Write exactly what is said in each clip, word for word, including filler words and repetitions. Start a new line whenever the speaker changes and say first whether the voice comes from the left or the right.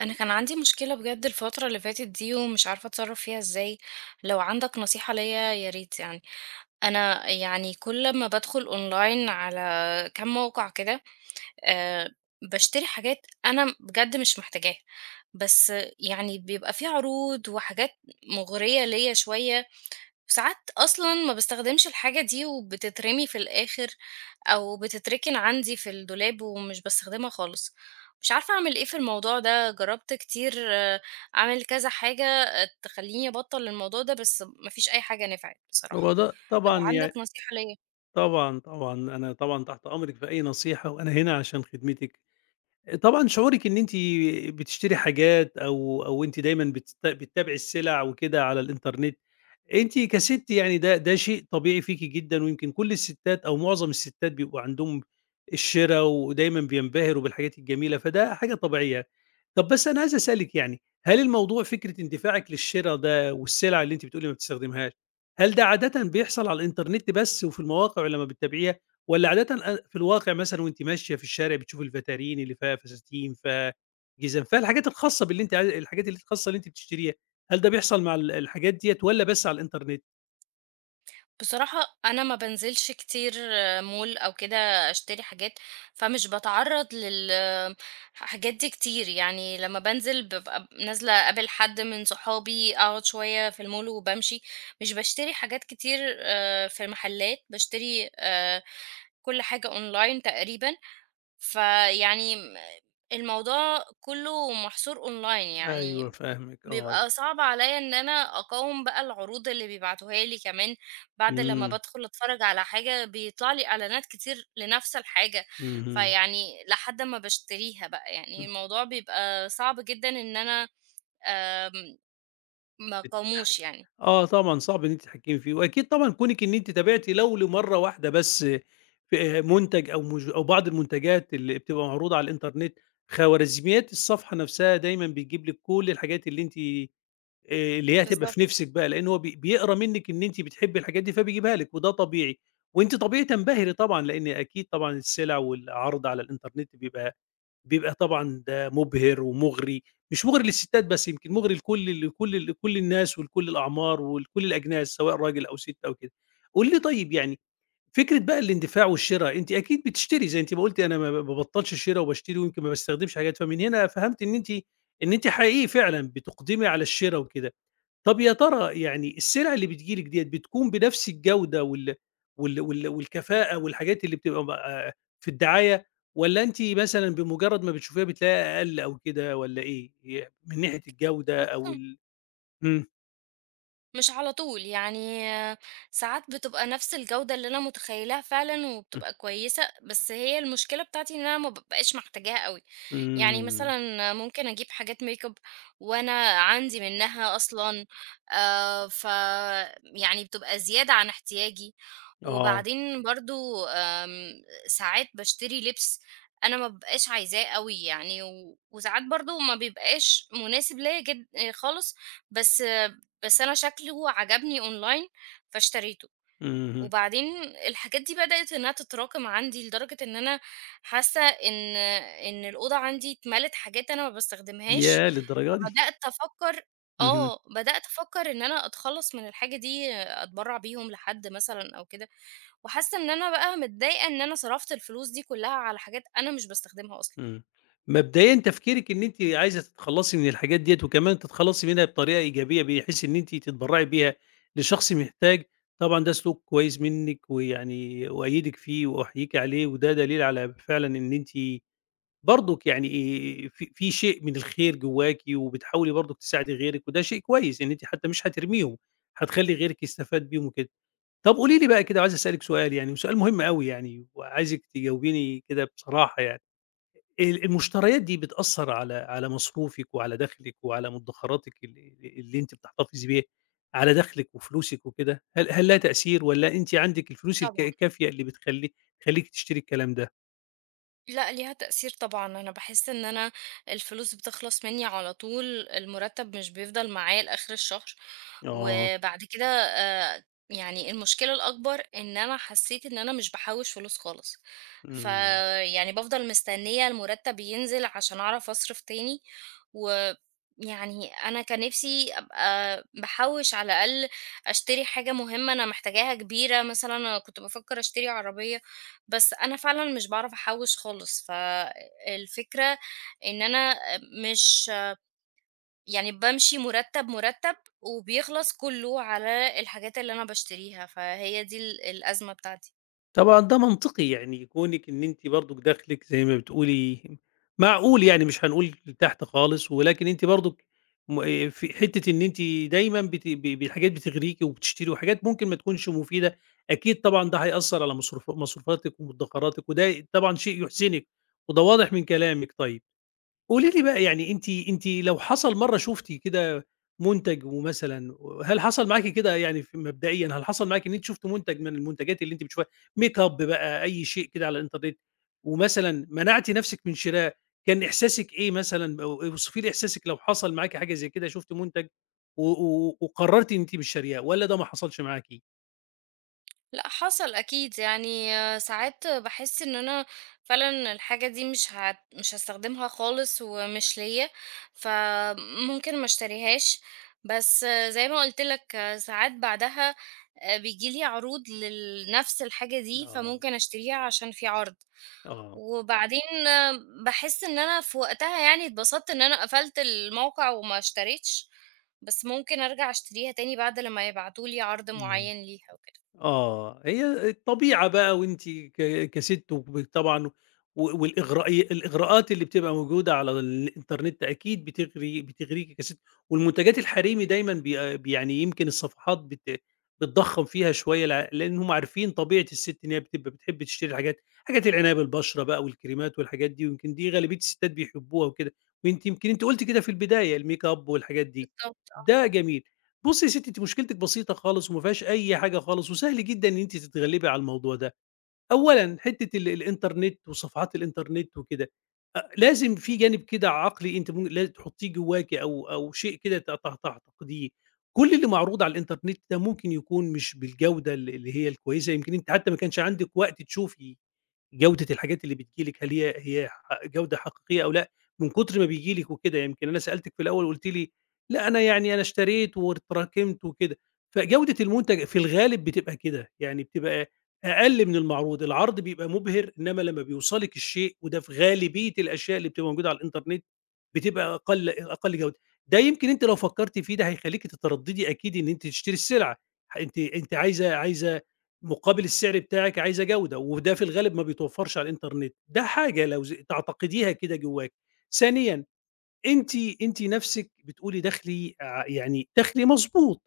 right: أنا كان عندي مشكلة بجد الفترة اللي فاتت دي ومش عارفة أتصرّف فيها إزاي، لو عندك نصيحة ليّا يا ريت يعني. أنا يعني كل ما بادخل أونلاين على كام موقع كده آآ، باشتري حاجات أنا بجد مش محتاجاها، بس يعني بيبقى في عروض وحاجات مغرية ليّا شوية وساعات أصلًا ما باستخدمش الحاجة دي وبتترمي في الآخر أو بتتركن عندي في الدولاب ومش باستخدمها خالص. مش عارفة أعمل إيه في الموضوع ده، جرّبت كتير آه، أعمل كذا حاجة آه، تخلّيني أبطّل الموضوع ده، بس ما فيش أي حاجة نفعت بصراحة.
left: هو ده
right: لو
left: طبعًا يع
right: عندك نصيحة ليّا
left: طبعًا، طبعًا، أنا طبعًا تحت أمرِك في أي نصيحة، وأنا هنا عشان خدمتِك. طبعًا شعورِك إن أنتِ بتشتري حاجات أو أو أنتِ دايمًا بتست بتتابعي السلع وكده على الإنترنت، أنتِ كسِت يعني ده ده شيء طبيعي فيكِ جدًا، ويمكن كل الستات أو معظم الستات بيبقوا عندهم الشِرا ودايمًا بينبهروا بالحاجات الجميلة، فده حاجة طبيعية. طَب بس أنا عايز أسألِك يعني، هل الموضوع فكرة اندفاعِك للشِرا ده والسلع اللي أنتِ بتقولي ما بتستخدميهاش، هل ده عادةً بيحصل على الإنترنت بس وفي المواقع لمّا بتتابعيها؟ والّا عادةً أ في الواقع مثلًا وأنتِ ماشية في الشارع بتشوفي الفاترين اللي فيها فساتين، فيها جزم، فيها الحاجات الخاصة باللي أنتِ عاي الحاجات اللي الخاصة اللي أنتِ بتشتريها، هل ده بيحصل مع ال الحاجات ديّة والّا بس على الإنترنت؟
right: بصراحة أنا ما بانزلش كتير مول أو كده أشتري حاجات فمش باتعرّض للحاجات دي كتير، يعني لمّا بانزل بابقى نازلة أقابل حد من صحابي، أقعد شوية في المول وبامشي، مش باشتري حاجات كتير آآ في محلات، باشتري آآ كل حاجة online تقريبًا، فيعني م الموضوع كُلّه محصور online
left: أيوه
right: يعني
left: فاهمِك آه.
right: بيبقى صعب عليّا إن أنا أقاوم بقى العروض اللي بيبعتوها لي كمان، بعد لمّا
left: إمم.
right: بادخل أتفرّج على حاجة بيطلع لي إعلانات كتير لنفس الحاجة،
left: اهم.
right: فيعني لحد ما باشتريها بقى، يعني
left: إمم.
right: الموضوع بيبقى صعب جدًا إن أنا آمم ما
left: بتتحك
right: اقاوموش يعني.
left: آه، طبعًا صعب إن أنتِ تتحكمي فيه، وأكيد طبعًا كونِك إن أنتِ تابعتِ لو لمرّة واحدة بس في منتج أو مج أو بعض المنتجات اللي بتبقى معروضة على الإنترنت، خوارزميات الصفحة نفسها دايمًا بتجيب لِك كل الحاجات اللي أنتِ آآ اللي هي هتبقى
right: بالضبط.
left: في نِفسِك بقى، لإن هو بي بيقرا منِّك إن أنتِ بتحبّي الحاجات دي فبيجيبها لِك وده طبيعي، وأنتِ طبيعي تنبهري طبعًا، لإن أكيد طبعًا السلع والعرض على الإنترنت بيبقى بيبقى طبعًا ده مُبهِر ومُغري، مش مُغري للستات بس يمكن مُغري لكل لكل لكل الناس ولكل الأعمار ولكل الأجناس سواء راجل أو ست أو كده. قولي لي طيب يعني فكرة بقى الاندفاع والشِرا، أنتِ أكيد بتشتري زي أنتِ ما قُلتِ أنا ما ما بابطّلش شِرا وباشتري ويمكن ما باستخدمش حاجات، فمن هنا فهمت إن أنتِ إن أنتِ حقيقي فعلًا بتُقدمي على الشِرا وكده. طب يا ترى يعني السلع اللي بتيجي لِك ديّة بتكون بنفس الجودة وال وال وال والكفاءة والحاجات اللي بتبقى م آه في الدعاية والّا أنتِ مثلًا بمجرد ما بتشوفيها بتلاقيها أقل أو كده والّا إيه؟ ي من ناحية الجودة أو
right: بس
left: ال إمم.
right: مش على طول، يعني آه، ساعات بتبقى نفس الجودة اللي أنا متخيّلاها فعلًا وبتبقى كويسة، بس هي المشكلة بتاعتي إن أنا ما بابقاش محتاجاها أوي، يعني
left: إمم.
right: مثلًا ممكن أجيب حاجات makeup وأنا عندي منها أصلًا آآ، ف يعني بتبقى زيادة عن احتياجي،
left: آه.
right: وبعدين برضه آمم، ساعات باشتري لبس أنا ما بابقاش عايزاه أوي يعني، و وساعات برضه ما بيبقاش مناسب ليّا جد آه، خالص، بس بس أنا شكله عجبني أونلاين فاشتريته،
left: اهم.
right: وبعدين الحاجات دي بدأت إنها تتراكم عندي لدرجة إن أنا حاسة إن إن الأوضة عندي اتملت حاجات أنا ما باستخدمهاش،
left: ياه للدرجة دي!
right: فبدأت أفكر
left: اهم.
right: آه، بدأت أفكر إن أنا أتخلص من الحاجة دي أتبرع بيهم لحد مثلًا أو كده، وحاسة إن أنا بقى متضايقة إن أنا صرفت الفلوس دي كلها على حاجات أنا مش باستخدمها أصلًا.
left: إمم. مبدئيًا تفكيرِك إن أنتِ عايزة تتخلّصي من الحاجات ديّة وكمان تتخلّصي منها بطريقة إيجابية بحيث إن أنتِ تتبرّعي بيها لشخص محتاج، طبعًا ده سلوك كويس منِّك ويعني أؤيّدِك فيه وأحييكِ عليه، وده دليل على فعلًا إن أنتِ برضُك يعني آآ في في شيء من الخير جوّاكِ وبتحاولي برضُك تساعدي غيرِك وده شيء كويس إن أنتِ حتّى مش هترميهم، هتخلّي غيرِك يستفاد بيهم وكده. طَب قولي لي بقى كده وعايز أسألِك سؤال يعني وسؤال مهم أوي يعني وعايزِك تجاوبيني كده بصراحة يعني. ال المشتريات دي بتأثّر على على مصروفِك وعلى دخلِك وعلى مدخراتِك ال اللي أنتِ بتحتفظي بيها، على دخلِك وفلوسِك وكده، هل هل لها تأثير والّا أنتِ عندِك الفلوس الك
right: طبعًا.
left: الكافية اللي بتخلّي تخلّيكِ تشتري الكلام ده؟
right: لأ، ليها تأثير طبعًا، أنا باحس إن أنا الفلوس بتخلص مني على طول، المرتب مش بيفضل معايا لآخر الشهر،
left: آه.
right: وبعد كده آآ، يعني المشكلة الأكبر إن أنا حسيت إن أنا مش باحوّش فلوس خالص،
left: إمم.
right: فيعني بافضل مستنية المرتب ينزل عشان أعرف أصرف تاني، ويعني أنا كان نفسي أبقى باحوّش على الأقل أشتري حاجة مهمة أنا محتاجاها كبيرة، مثلًا أنا كنت بافكر أشتري عربية بس أنا فعلًا مش باعرف أحوّش خالص، فالفكرة إن أنا مش يعني بامشي مُرتّب، مُرتّب وبيخلص كلّه على الحاجات اللي أنا باشتريها، فهي دي ال الأزمة بتاعتي.
left: طبعًا ده منطقي، يعني كونِك إن أنتِ برضُك دخلِك زي ما بتقولي معقول يعني مش هنقول تحت خالص، ولكن أنتِ برضُك م آآ في حتّة إن أنتِ دايمًا بت ب بحاجات بتغريكِ وبتشتري وحاجات ممكن ما تكونش مفيدة، أكيد طبعًا ده هيأثّر على مصروف مصروفاتِك ومدخراتِك، وده طبعًا شيء يحزنِك، وده واضح من كلامِك طيب. قولي لي بقى يعني أنتِ أنتِ لو حصل مرّة شُفتِ كده منتج ومثلًا هل حصل معاكِ كده يعني ف مبدئيًا هل حصل معاكِ إن أنتِ شُفتِ منتج من المنتجات اللي أنتِ بتشوفيها make up بقى، أي شيء كده على الإنترنت، ومثلًا منعتِ نَفْسِك من شراه، كان إحساسِك إيه مثلًا أو اوصفي لي إحساسِك لو حصل معاكِ حاجة زي كده شُفتِ منتج و و وقررتِ إن أنتِ مش شارياه والّا ده ما حصلش معاكِ؟
right: لأ حصل أكيد، يعني آه، ساعات باحس إن أنا فعلًا الحاجة دي مش هت مش هاستخدمها خالص ومش ليّا، فممكن ما اشتريهاش، بس آه، زي ما قُلت لك ساعات بعدها آآ بييجي لي عروض لل نفس الحاجة دي،
left: آه.
right: فممكن اشتريها عشان في عرض،
left: آه.
right: وبعدين باحس إن أنا في وقتها يعني اتبسطت إن أنا قفلت الموقع وما اشتريتش، بس ممكن أرجع اشتريها تاني بعد لمّا يبعتوا لي عرض
left: إمم.
right: معيّن ليها وكده.
left: آه، هي الطبيعة بقى وأنتِ ك كسِت وب طبعًا و والإغرائي الإغراءات اللي بتبقى موجودة على الإنترنت أكيد بتغري بتغريكِ كسِت، والمنتجات الحريمي دايمًا بي بي يعني يمكن الصفحات بت بتضخّم فيها شوية لع لأن هم عارفين طبيعة السِت إن هي بتبقى بتحب تشتري الحاجات حاجات العناية بالبشرة بقى والكريمات والحاجات دي، ويمكن دي غالبية السِتات بيحبوها وكده، وأنتِ يمكن أنتِ قُلتِ كده في البداية الmakeup والحاجات دي،
right: بالضبط.
left: ده جميل. بُصّي يا ستّي أنتِ مشكلتِك بسيطة خالص وما فيهاش أي حاجة خالص وسهل جدًا إن أنتِ تتغلّبي على الموضوع ده. أولًا حتّة ال الإنترنت وصفحات الإنترنت وكده، أ لازم في جانب كده عقلي أنتِ مم لا تحطّيه جواكِ أو أو شيء كده ت ت تعتقديه. كل اللي معروض على الإنترنت ده ممكن يكون مش بالجودة ال اللي هي الكويسة، يمكن أنتِ حتّى ما كانش عندِك وقت تشوفي جودة الحاجات اللي بتيجي لِك، هل هي هي ح جودة حقيقية أو لأ، من كتر ما بييجي لِك وكده. يمكن أنا سألتِك في الأول قُلتِ لي: "لأ، أنا يعني أنا اشتريت واتراكمت وكده." فجودة المنتج في الغالب بتبقى كده، يعني بتبقى أقل من المعروض، العرض بيبقى مُبهِر، إنّما لمّا بيوصلِك الشيء وده في غالبية الأشياء اللي بتبقى موجودة على الإنترنت، بتبقى أقل أقل جودة. ده يمكن أنتِ لو فكّرتِ فيه ده هيخلّيكِ تتردّدي أكيد إن أنتِ تشتري السلعة، ح أنتِ أنتِ عايزة عايزة مُقابل السعر بتاعِك عايزة جودة، وده في الغالب ما بيتوفّرش على الإنترنت، ده حاجة لو ز تعتقديها كده جوّاكِ. ثانيًا أنتِ أنتِ نَفْسِك بتقولي دخلي آآ يعني دخلي مضبوط،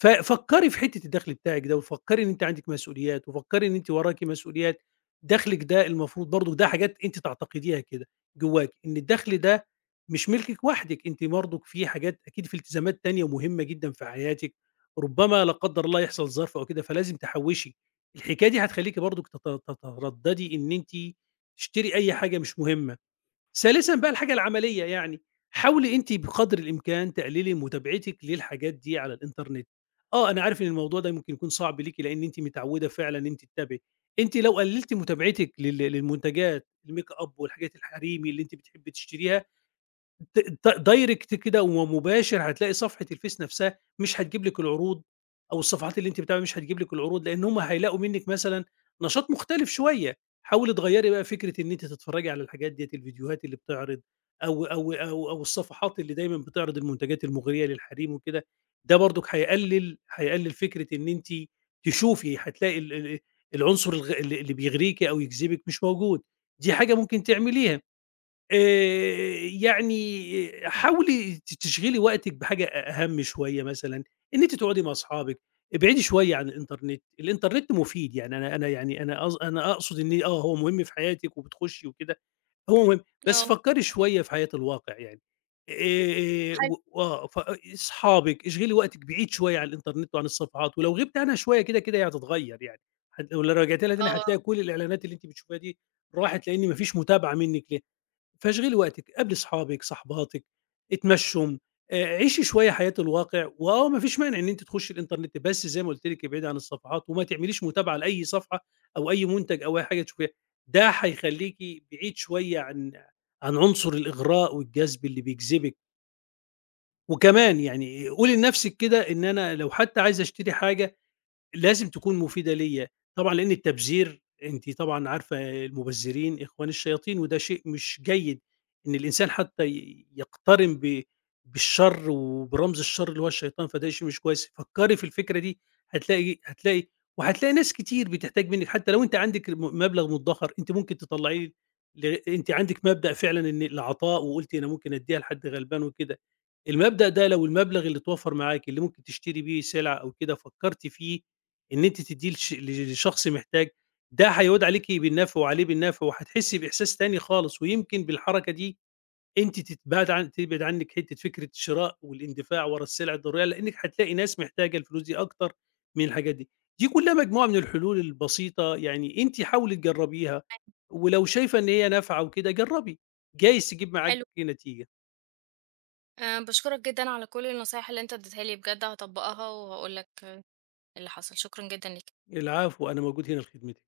left: ففكّري في حتّة الدخل بتاعِك ده، وفكّري إن أنتِ عندِك مسؤوليات، وفكّري إن أنتِ وراكِ مسؤوليات، دخلِك ده المفروض برضه ده حاجات أنتِ تعتقديها كده جواكِ، إن الدخل ده مش ملكِك وحدِك، أنتِ برضُك في حاجات أكيد في التزامات تانية مهمة جدًا في حياتِك، ربما لا قدّر الله يحصل ظرف أو كده فلازم تحوّشي، الحكاية دي هتخلّيكِ برضُك تت تتردّدي إن أنتِ تشتري أي حاجة مش مهمة. ثالثًا بقى الحاجة العملية يعني، حاولي أنتِ بقدر الإمكان تقللي متابعتِك للحاجات دي على الإنترنت. آه، أنا عارف إن الموضوع ده ممكن يكون صعب ليكِ لإن أنتِ متعودة فعلًا إن أنتِ تتابعي. أنتِ لو قللتِ متابعتِك لل للمنتجات الmakeup والحاجات الحريمي اللي أنتِ بتحبي تشتريها د د دايركت كده ومباشر هتلاقي صفحة الفيس نفسها مش هتجيب لِك العروض، أو الصفحات اللي أنتِ بتتابعيها مش هتجيب لِك العروض، لإن هم هيلاقوا منِّك مثلًا نشاط مختلف شوية، حاولي تغيّري بقى فكرة إن أنتِ تتفرّجي على الحاجات ديّة، الفيديوهات اللي بتعرض أو أو أو أو الصفحات اللي دايمًا بتعرض المنتجات المغرية للحريم وكده، ده برضُك هيقلل هيقلل فكرة إن أنتِ تشوفي، هتلاقي ال ال العنصر الغ اللي اللي بيغريكِ أو يجذبِك مش موجود، دي حاجة ممكن تعمليها. آآ يعني حاولي ت تشغلي وقتِك بحاجة أ أهَم شوية مثلًا، إن أنتِ تقعدي مع أصحابِك، ابعدي شوية عن الإنترنت، الإنترنت مفيد، يعني أنا أنا يعني أنا قص أنا أقصد إن آه، هو مهم في حياتِك وبتخشي وكده، هو مهم، بس
right: آه،
left: فكّري
right: مفهوم.
left: شوية في حياة الواقع يعني. آآ
right: حلو
left: و آه، ف أصحابِك، اشغلي وقتِك بعيد شوية عن الإنترنت وعن الصفحات، ولو غِبتِ عنها شوية كده، كده هي هتتغيّر يعني، هت لو رجعتِ لها تاني
right: آه،
left: هتلاقي كل الإعلانات اللي أنتِ بتشوفيها دي راحت، لإن ما فيش متابعة منِّك ليها. فاشغلي وقتِك، قابلي صحابِك، صاحباتِك، اتمشّوا، آآ عيشي شوية حياة الواقع، وآه ما فيش مانع إن أنتِ تخشّي الإنترنت، بس زي ما قُلت لِك ابعدي عن الصفحات وما تعمليش متابعة لأي صفحة أو أي منتج أو أي حاجة تشوفيها، ده هيخلّيكِ بعيد شوية عن عن عنصر الإغراء والجذب اللي بيجذبِك، وكمان يعني قولي لنَفْسِك كده إن أنا لو حتى عايزة أشتري حاجة لازم تكون مفيدة ليّا، طبعًا لإن التبذير أنتِ طبعًا عارفة المبذرين إخوان الشياطين، وده شيء مش جيد إن الإنسان حتى ي يقترن ب بالشر وبرمز الشر اللي هو الشيطان، فده شيء مش كويس. فكّري في الفكرة دي هتلاقي هتلاقي وهتلاقي ناس كتير بتحتاج منِّك حتى لو أنتِ عندِك م مبلغ مدّخر أنتِ ممكن تطلّعيه ل أنتِ عندِك مبدأ فعلًا إن العطاء وقُلتِ أنا ممكن أدّيها لحد غلبان وكده، المبدأ ده لو المبلغ اللي اتوفّر معاكِ اللي ممكن تشتري بيه سلعة أو كده فكّرتِ فيه إن أنتِ تدّيه لش لشخص محتاج، ده هيعود عليكِ بالنفع وعليه بالنفع، وهتحسي بإحساس تاني خالص، ويمكن بالحركة دي أنتِ تتبعد عن تبعد عنِك حتّة فكرة الشراء والاندفاع ورا السلع الضرورية، لإنِك هتلاقي ناس محتاجة الفلوس دي أكتر من الحاجات دي. دي كلّها مجموعة من الحلول البسيطة، يعني أنتِ حاولي تجرّبيها، ولو شايفة إن هي نافعة وكده جرّبي، جايز تجيب معاكِ
right: حلو.
left: نتيجة.
right: أنا باشكرك جدًا على كل النصايح اللي أنت اديتها لي، بجد هاطبّقها وهاقول لك اللي حصل. شكرًا جدًا ليك.
left: العفو، أنا موجود هنا لخدمتِك.